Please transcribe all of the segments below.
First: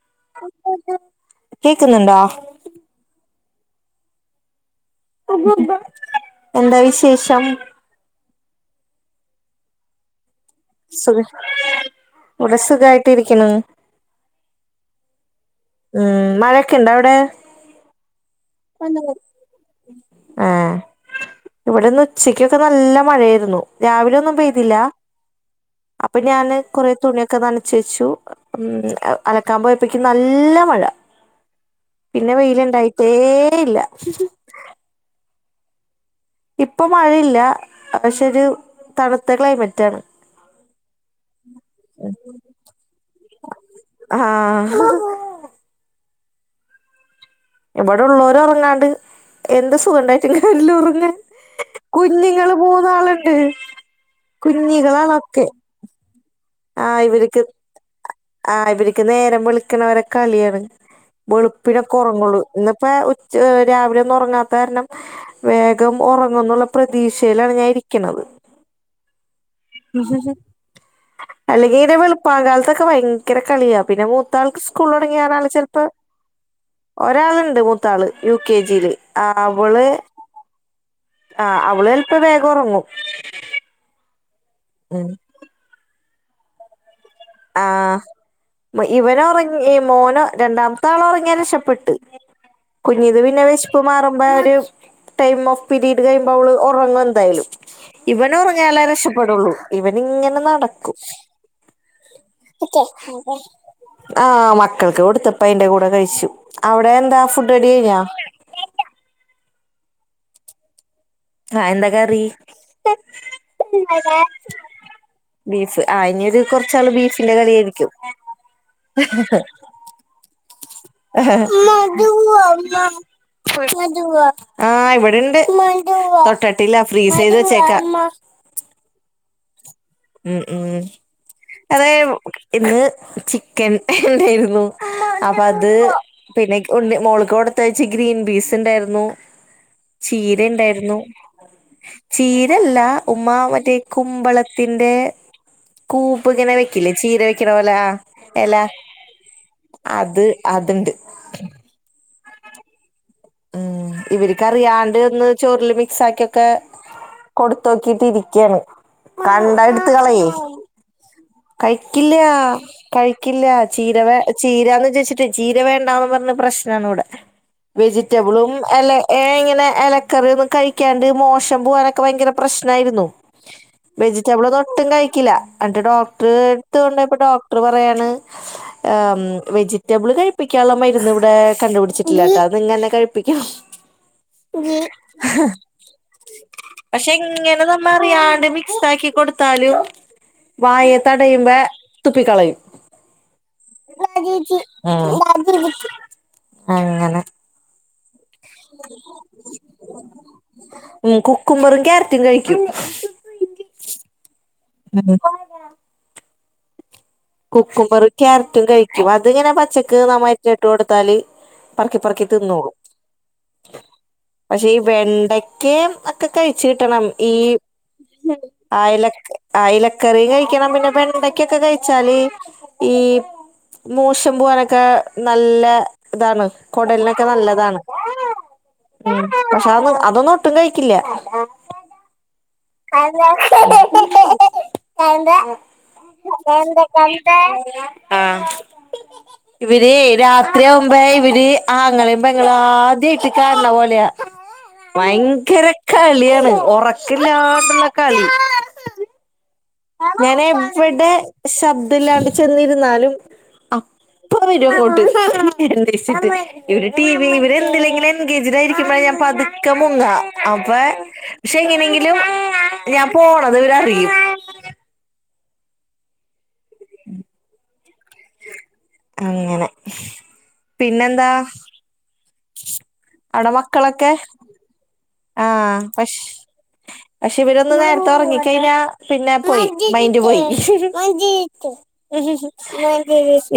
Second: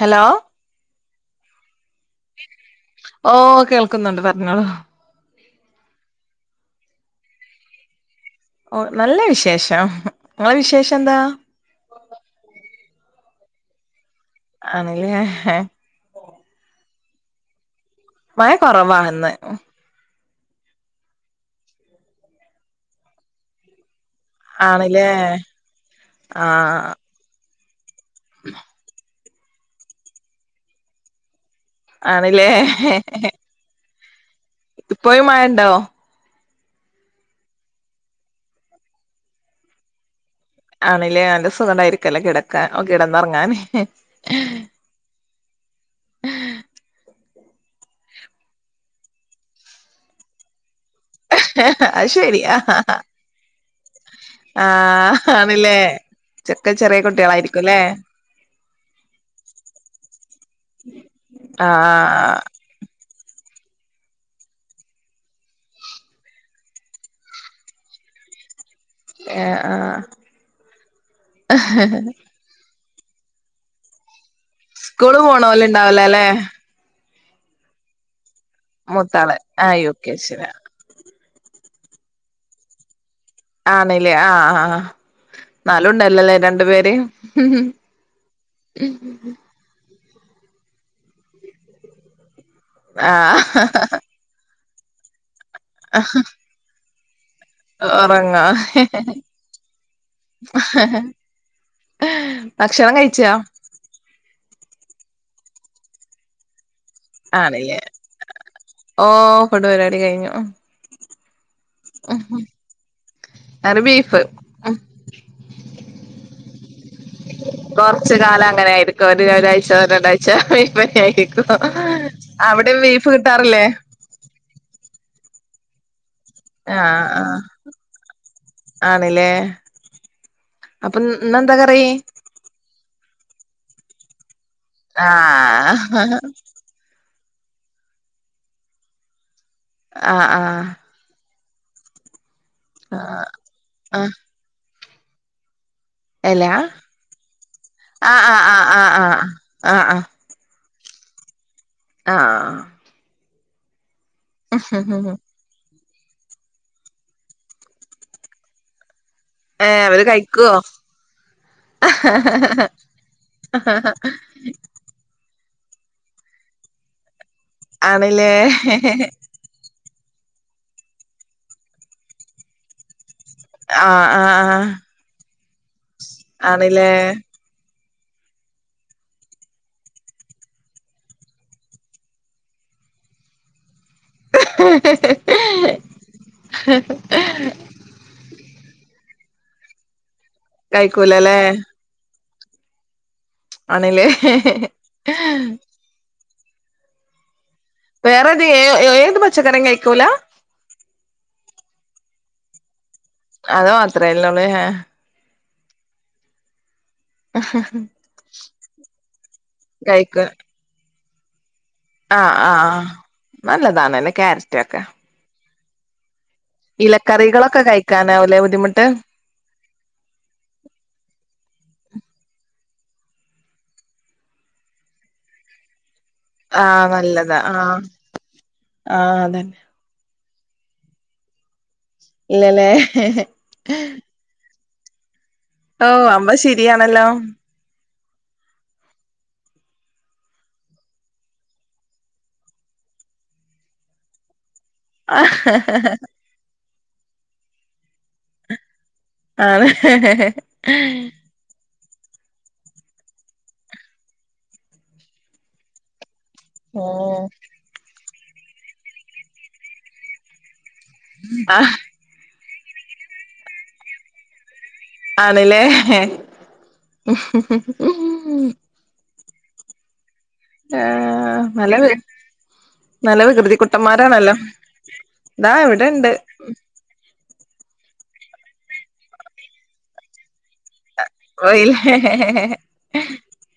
Hello കേക്കുന്നുണ്ടാ ഓ കേൾക്കുന്നുണ്ട് പറഞ്ഞോളോ എന്താ വിശേഷം ഓ നല്ല വിശേഷം നിങ്ങളെ വിശേഷം എന്താ സുഖ ഇവിടെ സുഖായിട്ട് ഇരിക്കുന്നു ആണല്ലേ ഉം മഴൊക്കെ ഇണ്ട അവിടെ ഭയ കുറവാന്ന് ആഹ് ഇവിട്ന്ന് ഉച്ചക്ക്ക്കെ നല്ല മഴയായിരുന്നു രാവിലെ- ഒന്നും പെയ്തില്ല ആണല്ലേ അപ്പംഞാന് ആഹ് കൊറേ തുണിയൊക്കെ നന ച്ചൂ അം അലക്കാമ്പോയപ്പേക്കും നല്ല മഴ- പിന്നെ ആണല്ലേ വെയില്ണ്ടായിട്ടേ ഇല്ല- ഇപ്പോയും മഴണ്ടോ- ഇപ്പൊ മഴയില്ല പക്ഷെ ഒരു തണുത്ത ക്ലൈമറ്റ് ആണ്- ആണില്ലേ നല്ല സുഖണ്ടായിരിക്കല്ലേ കിടക്കാന് ഓ കിടന്നൊറങ്ങാന്- ആഹ് ഇബടൊള്ളോരൊറങ്ങാണ്ട് എന്ത് സുഖണ്ടായിറ്റും കര്യില്ല ഒ ങ്ങാൻ അത് കുഞ്ഞുങ്ങൾ ശരിയാ മൂന്നാളുണ്ട് ആഹ് കുഞ്ഞികളളൊക്കെ ആണല്ലേ ചെക്ക ചെറിയ ആഹ് ഇവര്ക്ക് കുട്ടികളായിരിക്കുംല്ലേ ആഹ് ഇവര്ക്ക് നേരം വെള്ക്കണവരെ കളിയാണ്- വെളുപ്പിനൊക്കെ ആഹ് ഒറങ്ങുള്ളൂ എന്ന ഇപ്പ ഉച്ച രാവിലെ ഒന്നും ഒറങ്ങാത്ത കാരണം വേഗം ഒറങ്ങ് ന്നുള്ള പ്രതീക്ഷയിലാണ് ഞാനിരി ക്കിണത്. ഏഹ് ആഹ് അല്ലെങ്കിൽ ഇനി വളുപ്പകാലത്തെക്ക് ഭയ്ങ്കര കളിയാ പിന്നെ മൂത്താൾക്ക് സ്കൂള് സ്കൂളൊടങ്ങിയൾ പോണോല് ചില്പ്പോ ഉണ്ടാവൂലല്ലേ ഒരാള്ണ്ട് മൂത്താള് യു കെ ജില് മൂത്താള് അഹ് ആഹ് അവള് യു കെ ജിലാ ആഹ് അവള് എല്പ്പ വേഗൊറങ്ങും ആണില്ലേ ആഹ് ആഹ് അഹ് ന്നാലുണ്ടല്ലല്ലേ രണ്ടു പേര് ആഹ് ഇവനോറങ്ങി [unintelligible] മോനോ രണ്ടാമത്തളോറങ്ങിയാ രക്ഷപ്പെട്ട് കുഞ്ഞീത് പിന്നെ ആഹ് വെശ്പ്പ് മാറുമ്പോര് ടൈം ഓഫ് പീരീഡ് കഴിയ്മ്പോ അവള് ഉറങ്ങുന്തായാലും ഉറങ്ങാ ഇവനൊറങ്ങിയാലേ രക്ഷപ്പെടുള്ളൂ ഇവൻ ഇങ്ങനെ നടക്കും ഭക്ഷണം കയിച്ചാ ആഹ് മക്കൾക്ക് കൊടുത്തപ്പ അയിന്റെ കൂടെ കയിച്ചു അവിടെ എന്താ ഫുഡ്അഡിയിഞ്ഞാ ഫുഡ്‌പര്പാടി കയിഞ്ഞു ആഹ് എന്താ കറി? കറി ബീഫ് ബീഫ് ആഹ് ഇഞ്ഞി ഒരു കൊറച്ചാള് ബീഫിന്റെ കളിയാരിക്കും. കൊറച്ച് കാലം അങ്ങനെ ആയിരിക്കും ഒരു ഒരാഴ്ച [unintelligible] ആഹ് ആയിരിക്കും അവിടെ ബീഫ് കിട്ടാറില്ലേ ഇവി- ഇണ്ട് തൊട്ടട്ടില്ല ആഹ് ഫ്രീസെയ്ത് ആഹ് വെച്ചേക്ക. ആണ്ല്ലേ ഉം ഉം അപ്പൊ ഇന്നെന്താ കറി അതായ ഇന്ന് ചിക്കൻ ണ്ടെര്. ന്നു അപ്പൊ അത് ആഹ് പിന്നേക് ഉണ്ണിമോൾ - ഇകൊടുത്തയിച്ച് ഗ്രീൻ ബീസ് ണ്ടായിരുന്നു ആഹ് ആഹ് ചീരണ്ടായിരുന്നു. ചീരല്ല ആഹ് ഉമ്മ മറ്റേ ആഹ് കുമ്പളത്തിന്റെ - കൂപ്പ് എലാ ഇങ്ങനെ വെക്കില്ലേ ചീര വെക്കണ പോലെ ആഹ് ആഹ് എല ആഹ് ആഹ് ആഹ് അത് അ ത്രണ്ട് ആഹ് ആ മ് ഇവര്ക്കറിയാണ്ട് ഒന്ന് ചോറില സാക്കിയൊക്ക കൊടുത്തോക്കിട്ട് ഇരിക്കുകയാണ്. കണ്ടാ ഏഹ് എടുത്ത് അവര് കളയി- കഴിക്കുവോ കഴിക്കില്ലാ കഴിക്കില്ലാ ചീര ചീരാന്ന് ചോയിച്ചിട്ട്. ചീര വേണ്ടാന്ന് പറഞ്ഞ് പ്രശ്നാ ഇവിടെ ആണില്ലേ വെജിറ്റബിളും അല്ല ഏ അങ്ങനെ - മലക്കറി ഒന്നും കഴിക്കാണ്ട് മോഷൻ പോവാനൊക്കെ ഭയങ്കര പ്രശ്നായിരുന്നു. ആഹ് ആഹ് വെജിറ്റബിൾ ഒന്നും ആഹ് ഒട്ടും കഴിക്കില്ല എന്നിട്ട് ഡോക്ടർ ആണില്ലേ അടുത്തൊണ്ടോ യപ്പ ഡോക്ടർ പറയാ ണ് വെജിറ്റബിൾ കഴിപ്പിക്കാനുള്ള മരുന്ന് ഇവിടെ കണ്ടുപിടിച്ചിട്ടില്ല ട്ടാ അത്ങ്ങന്നെ കഴിപി പ്പിക്കണം. പക്ഷെ ഇങ്ങനെ നമ്മ അറിയാണ്ട് താക്കി കൊടുത്താലും വായെ കഴിക്കൂലല്ലേ തടയുമ്പ തുപ്പികളയും. ആണില്ലേ [unintelligible] ആഹ് അങ്ങനെ. വേറെത് ഏ ഏത് പച്ചക്കറിം കഴിക്കൂല? കുമ്മറും ക്യാരറ്റും കഴിക്കും. അതോ മാത്ര ഇല്ലള്ളേ ഏ? [unintelligible] കുക്കുംബറും ക്യാരറ്റും കഴിക്കും അതിങ്ങനെ പച്ചക്ക് കഴിക്ക നമ്മ ഇട്ട് കൊടുത്താല്. പറക്കി പറക്കി ആഹ് ആഹ് തിന്നോളൂ ആഹ് നല്ലതാണല്ലേ ക്യാരറ്റ് പക്ഷെ ഈ ഒക്കെ വെണ്ടക്കെ - ഒക്കെ കഴിച്ച കിട്ടണം ഈ- ഇലക്കറികളൊക്കെ കഴിക്കാനാവൂലേ ബുദ്ധിമുട്ട് ആ ഇലക്കറി കഴിക്കണം പിന്നെ വേണ്ടക്കൊക്കെ കഴി - ച്ചാല് ഈ മൂശം പോവാനൊക്കെ നല്ല- ഇതാണ് ആഹ് കൊടലിനൊക്കെ നല്ലതാ ആഹ് നല്ലതാണ് ഉ ആഹ് അതന്നെ പക്ഷെ അ അതൊന്നും - ഒട്ടും കഴിക്കില്ല. ഇല്ലല്ലേ ക എന്താ? ഓഹ് അമ്പാ ശീരി. ആഹ് ഇവര് രാത്രി ആവുമ്പ ഇവര് ആങ്ങളീം പെങ്ങളും ആദ്യമായിട്ട് കാണണ പോലെയാ. ആണ് ഭയങ്കര കളിയാണ് ഉറക്കില്ലാത കളി. ഞാന എവിടെ ശബ്ദ- ല്ലാണ്ട് ചെന്നിരുന്നാലും അപ്പവരും അങ്ങോട്ട്. ഇവര് ടീവി എന്തെങ്കിലുമൊക്കെ എൻഗേജ്ഡ് ആയിരിക്കുമ്പോഴ ഞാ പതുക്കെ മുങ്ങാ. അപ്പ പക്ഷെ ആഹ് എങ്ങനെങ്കിലും ഞാൻ പോണത് ഇവരറിയും. ആണല്ലേ? അങ്ങനെ. ആ പിന്നെന്താ നല്ലവ നല്ല അവിടെ വികൃതി മക്കളൊക്കെ കുട്ടന്മാരാണല്ലോ. ആഹ് പ പക്ഷെ ഇവരൊന്ന് നേരത്തെ ഒറ - ക്കഴിഞ്ഞ പിന്നെ പോയി മൈന്റ് പോയി. പോയില്ലേ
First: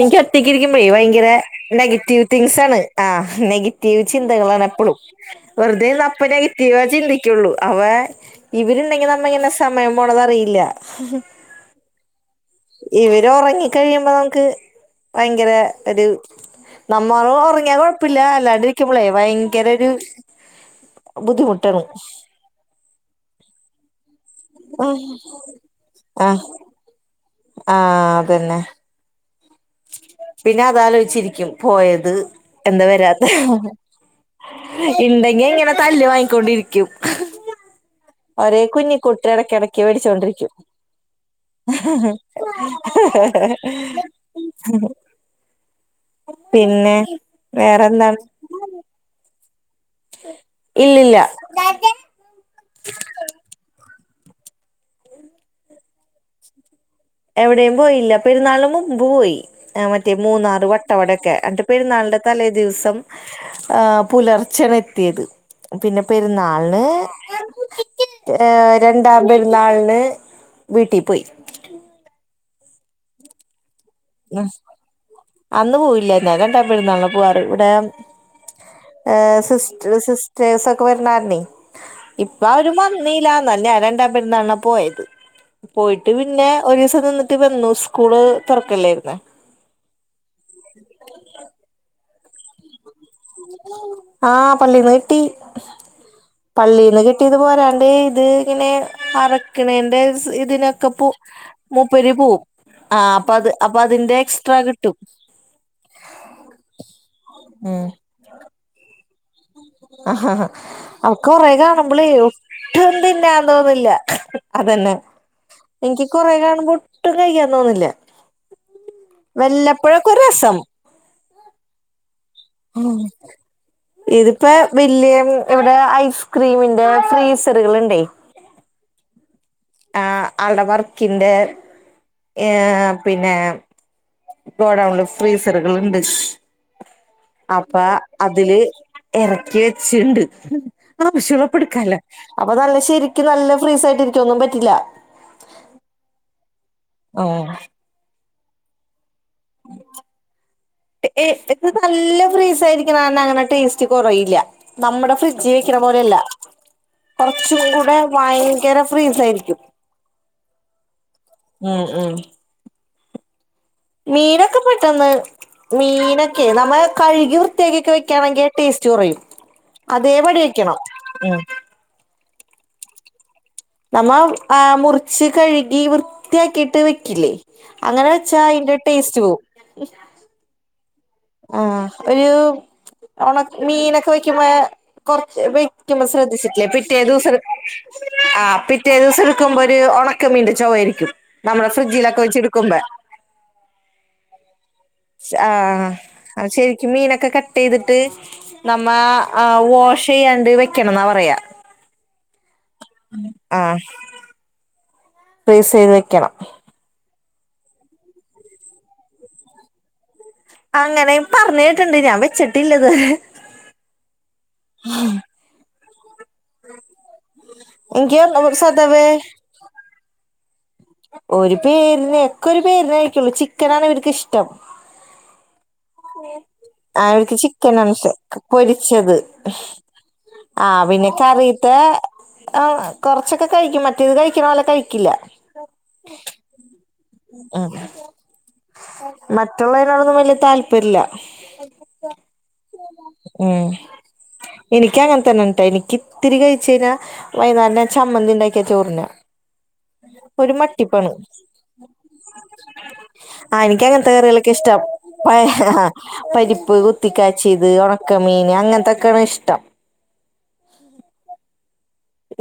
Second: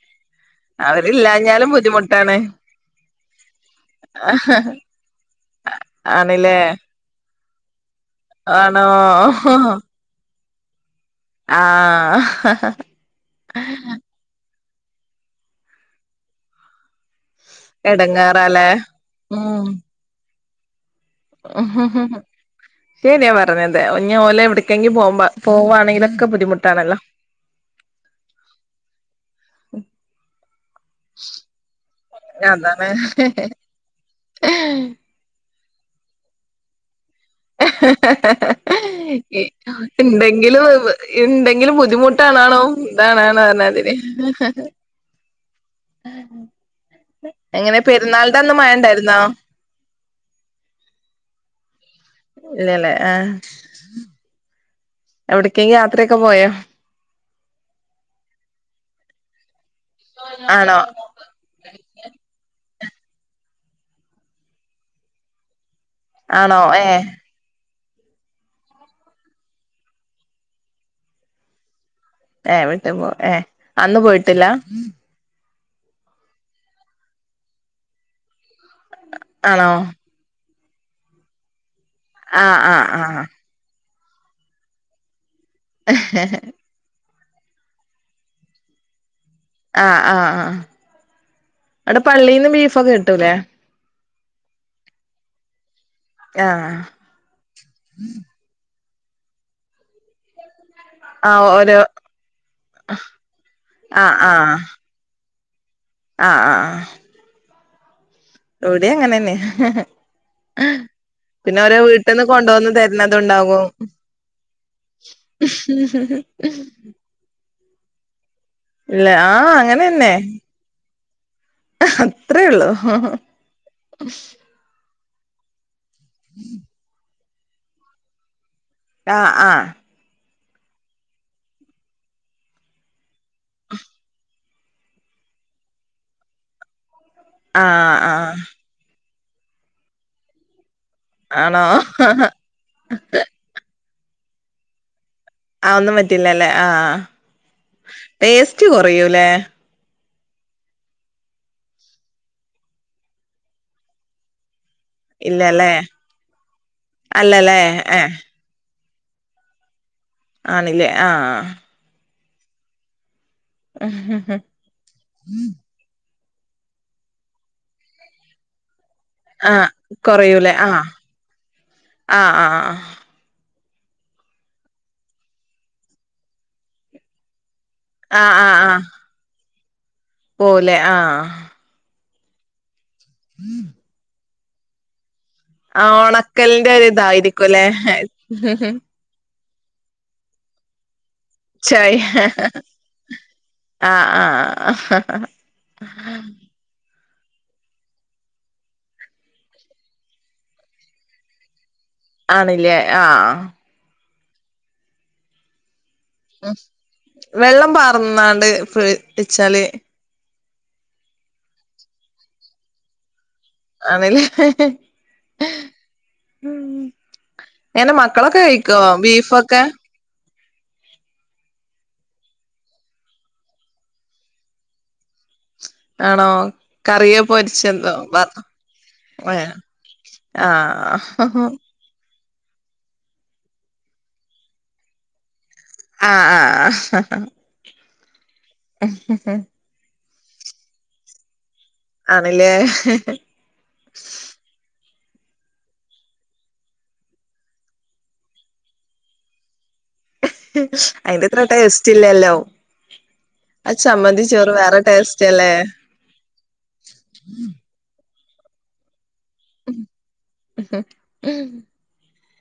എനിക്ക് ഒറ്റക്കിരിക്കുമ്പേ ഭയങ്കര അവരില്ലാഞ്ഞാലും നെ റ്റിവ് ബുദ്ധിമുട്ടാണ് തിങ്ക്സ് ആണ് ആ നെഗറ്റീവ് ചിന്തകളാണ് എപ്പോളും വെറുതെ റാ ആണ്ല്ലേ നെഗറ്റീവ ചിന്തിക്കുള്ളൂ അവ ആണോ ഇവരുണ്ടെങ്കി നമ്മ ഇങ്ങനെ സമയം പോണതറിയില്ല ആഹ് ഇവര് ഉറങ്ങിക്കഴിയുമ്പോ നമുക്ക്. ഭയങ്കര ഒരു നമ്മ വൊ ഒറങ്ങിയാൻ കുഴപ്പില്ല അല്ലാണ്ട് എടങ്ങേറാല്ലേ ഇരിക്കുമ്പോളേ ഭയങ്കര ഒരു ഉ ബുദ്ധിമുട്ടാണ് ശരിയാ പറഞ്ഞത് ഞ്ഞ്ഓലെ ആ എടുക്കെങ്കി പോവുമ്പ ആ പോകവാണെങ്കിലൊക്ക ബുദ്ധിുട്ടാണല്ലോ ആ അതന്നെ പിന്നെ അതലോചിച്ചിരിക്കും പോയത് എന്താ അതാണ് വരാത്ത ഏഹ് ഇണ്ടെങ്കി ഇങ്ങനെ തല്ല് വാങ്ങിക്കൊണ്ടിരിക്കും ഒരേ കുഞ്ഞിക്കുട്ടി എഹെ ഇടക്കിടക്ക് മേടിച്ചോണ്ടിരിക്കും എന്തെങ്കിലും എന്തെങ്കിലും ബുദ്ധിമുട്ടാണാണോ ആണ് ആണ് അതിനു ഏഹ് പിന്നെ എങ്ങനെ വേറെന്താണ്. പെരുന്നാളിന്റെ അന്ന് മഴ ഇണ്ടായിരുന്നോ ഇല്ലില്ല. ഇല്ല ലെ ഏ എവിടക്കെങ്കും യാത്രയൊക്കെ പോയോ എവിടെയും പോയില്ല പെരുന്നാള് ന് മുമ്പ് പോയി ആ മറ്റേ മൂന്നാറ് ആണോ വട്ടവടൊക്കെ അടെ പെരുന്നാളന്റെ തലേദിവ മ് ആ പുലർച്ചെയാണ് എത്തിയത്. പിന്നെ ആണോ പെരുന്നാളിന്. ഏ ഏ രണ്ടാം പെരുന്നാളിന് വീട്ടി പോയി ഏ വീട്ടി പോ ഏ അന്ന് ആ പോയിട്ടില്ല അന്ന് പോയില്ലന്നാല രണ്ടാ പെരുന്നാള പോവാറ് ഇവിടെ ആണോ സിസ്റ്റിസ് സിസ്റ്റ് ചേസ ഒക്കെ വരണാര ഇപ്പ ആ ആ ആരും ആ വന്നീലന്നല്ല രണ്ട പെരുന്നാളിന പോയത് പോയിട്ട് പിന്നെ ഒരു ദിസം നിന്നിട്ടു വന്നു സ്കൂൾ തുറ [unintelligible] ല്ലായിരുന്ന് ആഹ് ആഹ ആഹ് അവിടെ പള്ളിയിന്ന് ബീഫൊക്കെ കിട്ടൂല്ലേ ആഹ് പള്ളീന്ന് കിട്ടി ആ പള്ളീന്ന് കിട്ടിയത് പോരാണ്ട് ഇത് ഇങ്ങനെ അറക്ക്ണേന്റെ സ്ഇതിനൊെ ക്കപ്പു ആ ഓരോ മൂപ്പര് പോവും ആ അപ്പൊ അത് അപ്പൊ അതിന്റെ എക്സ്ട്രാ കിട്ടും ആഹ ആഹ ആഹ ഉം ആഹാഹ് അവക്കൊറെ പിന്നെ ഓരോ കാണുമ്പോളേ വീട്ടിൽന്ന് കൊണ്ടുവന്ന് ഒട്ടും തിന്നാൻ തരുന്നതുണ്ടാകും തോന്നില്ല അതന്നെ എനിക്ക് കുറേ കാണുമ്പോ ഒട്ടും കഴിക്കാൻ തോന്നില്ല ഇല്ല ആഹ വല്ലപ്പോഴൊക്കെ അങ്ങനെന്നെ ഒരു രസം ആഹാ ഉ ഇതിപ്പ ഇല് ഇവിടെ ഐസ്ക്രീമിന്റെ ഫ്രീസറുകളുണ്ടെ ആഹ് ആ ആ അ വ്ടെവർക്കിന്റെ എ പിന്നേ ഗോഡൗണില് ഫ്രീസറുകൾ ഉണ്ട് ആ അപ്പാ ആ അതില് ഇറക്കി വച്ചീണ്ട്. ആണോ ആവശ്യള്ളപ്പൊട്ക്കാ ലഅപ്പൊ നല്ല ശരിക്കു നല്ല ഫ്രീസായിട്ടിരിക്കു ഒന്നും പറ്റില്ല ആഹ ഒന്നും പറ്റില്ല അല്ലേ ഓ ടേസ്റ്റ് കുറയൂല്ലേ ഏ എത് നല്ല ഫ്രീസായിരിക്കണ കാരണ അങ്ങനെ ടേസ്റ്റ് കൊറയില്ല നമ്മുടെ ഫ്രിഡ്ജ് ഇല്ലല്ലേ വെക്കണ പോലെയല്ല അല്ലല്ലേ കുറച്ചും കൂടെ ഏ ഭയങ്കര സ് ഫ്രീ സായിരിക്കും ആണില്ലേ ആഹ ഉം മീനൊക്കെ പെട്ടെന്ന് മീനൊ [unintelligible] ഓ നമ്മ കഴുകി വൃയക്കൊക്കെ വെക്കാണെങ്ക ടേസ്റ്റ് ചോറിയും ആഹ് അതേപടി കൊറയൂലേ വെക്കണം ആഹ് ആഹ് ആഹ് നമ്മ ആ മുറിച്ച് കഴുകി വൃത്തിയാക്കിട്ട് വെക്കില്ലേ അങ്ങനെച്ചായ ഇന്റെ ടേസ്റ്റ് പോവും പോലെ ആഹ് ആഹ് ഒരു ഉണ മീനൊക്കെ വാക്കുപ്പോ കൊറച്ച് ആ ആ വെക്കുമ്പോ ശ്രദ്ധിച്ചിട്ടില്ലേ ഒണക്കലിന്റെ ഒരു പിറ്റേ ദിവസ ഇതായിരിക്കുംല്ലേ ആ പിറ്റേ ദിവസം ടു നക്കുമ്പോ ഒരു ഉണക്ക മീന്റെ ചവയിരിക്കും ച്ചയ് ആഹ് ആഹ് ആഹ് ശരിക്ക മീനൊക്കെ കട്ട് ചെയ്തിട്ട് നമ്മ വാഷ് ചെയ്യാണ്ട് വെക്കണം എന്നാ പറയാ ആണില്ലേ ആഹ പ്രീസ് ചെയ്ത് വെക്കണം വെള്ളം പാറന്നാണ്ട് ഫ്രിഡ്ച്ചിൽ വച്ചാല് അങ്ങനെ പറഞ്ഞട്ടുണ്ട് ഞാൻ വെച്ചിട്ടില്ലത് ആണല്ല എന്റെറെ മക്കളൊക്കെ എനിക്ക് കഴിക്കുവോ സദവേ ബീഫൊക്കെ ഒരു പേരിനെ ഒക്കെ ഒരു പേരിനെ കഴക്കുള്ളു ചിക്കനാണ് ഇവർക്ക് ഇഷ്ടം ആണോ കറിയോ അവൾക് ചിക്കെൻ ആണ് പൊരിച്ചതോ വർ ഇഷ്ട്ടം പൊരിച്ചത് ഏ ആ ആഹ് ആഹ് വിനക്കറിയത്തെ ആഹ് കൊറച്ചൊക്കെ കഴിക്കും മറ്റേത് കഴിക്കണ പോലെ കഴിക്കില്ല ആഹ ആ മറ്റുള്ളതിനതിനോടൊന്നും വലിയ താല്പര്യല്ല ആണല്ലേ നിക്ക് അങ്ങനെ തന്നെട്ടാ നിക്ക് ഇത്തിരി കയിച്ചഞ്ഞാ വൈന്നാരം ചമ്മന്തി ഉണ്ടാക്കിയാ ചോറിന്ന. ഒരു മട്ടിപ്പണു. അയിന്റെ അത്ര ടേസ്റ്റ് ഇല്ലല്ലോ ആ എനിക്ക് അങ്ങനത്തെ ചമ്മന്തി ചോറ് കറികളൊക്കെ ഇഷ്ട്ടാ വേറെ ടേസ്റ്റ് പയ അല്ലേ ആ പരിപ്പ് കുത്തിക്കാച്ചിയത്, ഉണക്കമീൻ അങ്ങനത്തെ ഉം ഉംഹ്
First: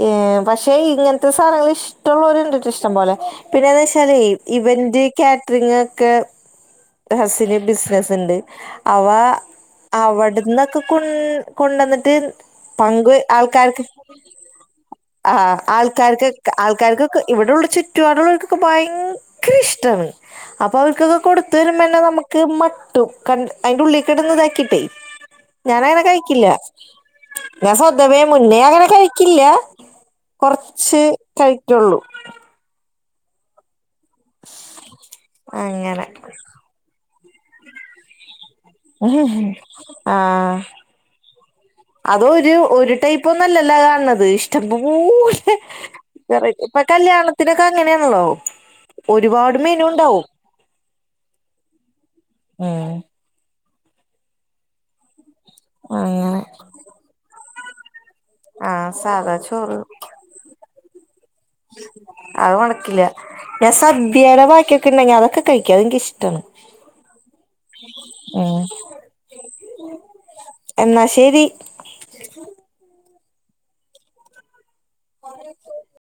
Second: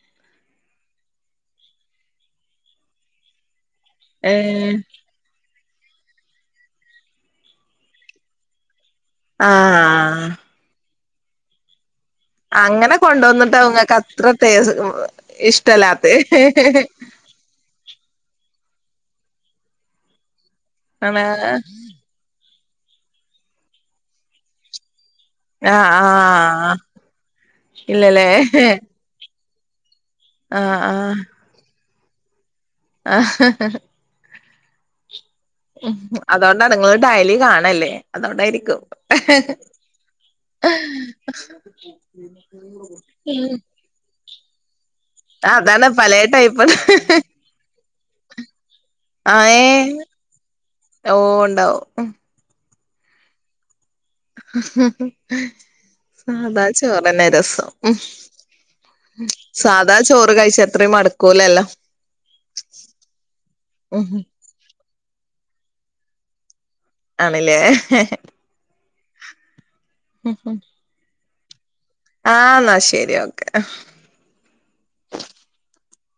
ഏ പക്ഷെ ഇങ്ങനത്തെ സാധനങ്ങൾ ഇഷ്ടമുള്ളവരുണ്ടിട്ട് ഇഷ്ടംപോലെ. പിന്നെന്ന് വെച്ചാല ഏ ഇവന്റ് കാ ഇങ്ങക്കെ ഹസിന് ബിസിനസ് ഇണ്ട് അവ ആഹ് അവിടന്നൊക്കെ കൊൺ കൊണ്ടന്നിട്ട് അങ്ങനെ പങ്ക് കൊണ്ടുവന്നിട്ടാ ആൾക്കാർക്ക് ഇങ്ങക്ക് അത്ര ടേസ് ആഹ ഇഷ്ടല്ലാത്തെ ആൾക്കാർക്കൊക്കെ ആൾക്കാർക്കൊക്കെ ഇവിടെള്ള ചുറ്റുപടുക ഭയങ്കര ഇഷ്ട്ടാണ് അപ്പൊ അവർക്ക് ഒക്കെ ആണ് കൊടുത്ത വരുമ്പോന്നെ നമുക്ക് മ ട്ടും ക അതിന്റെറെ ഉള്ളിൽ കിടന്ന് ഇതാക്കിട്ടേ ഞാൻ ആഹ് അങ്ങനെ കഴിക്കില്ല ആഹ് ഞാൻ സ്വന്തവേ ഇല്ലല്ലേ മുന്നേ അങ്ങനെ കഴിക്ക [unintelligible] ഇല്ല ആഹ് കുറച്ച് ആഹ് കഴിക്കുള്ളൂ. ആഹ [unintelligible] അങ്ങനെ ഉമ് അതുകൊണ്ടാ ഇങ്ങള് ഡയലി കാണല്ലേ അതുകൊണ്ടായിരിക്കും ആഹ് അതൊരു ഒരു ഉം [unintelligible] അതാണ് പലേ [unintelligible] ടൈപ്പ് ഇപ്പൊ കല്യാണത്തിനൊക്കെ അങ്ങനെയാണല്ലോ ആഹ് ഒരുപാട് ഏ മെനു ഇണ്ടാവും ഓ ഇണ്ടാവും ഉം അങ്ങനെ സാദാ ചോറന്നെ രസം ഉം ആഹ് സാധാ ചോറ് സാധാ ചോറു കഴിച്ചാ അത് മടക്കില്ല ഞാൻ ഉം സദ്യയുടെ ബാക്കിയൊ ഒക്കെണ്ടെങ്കിൽ അതൊക്കെ കയിക്കും എനിക്കിഷ്ട്ടാണ്. ആണല്ലേ എന്നാ ശെരി ആന്നാ ശെരി ഓക്കെ. [unintelligible]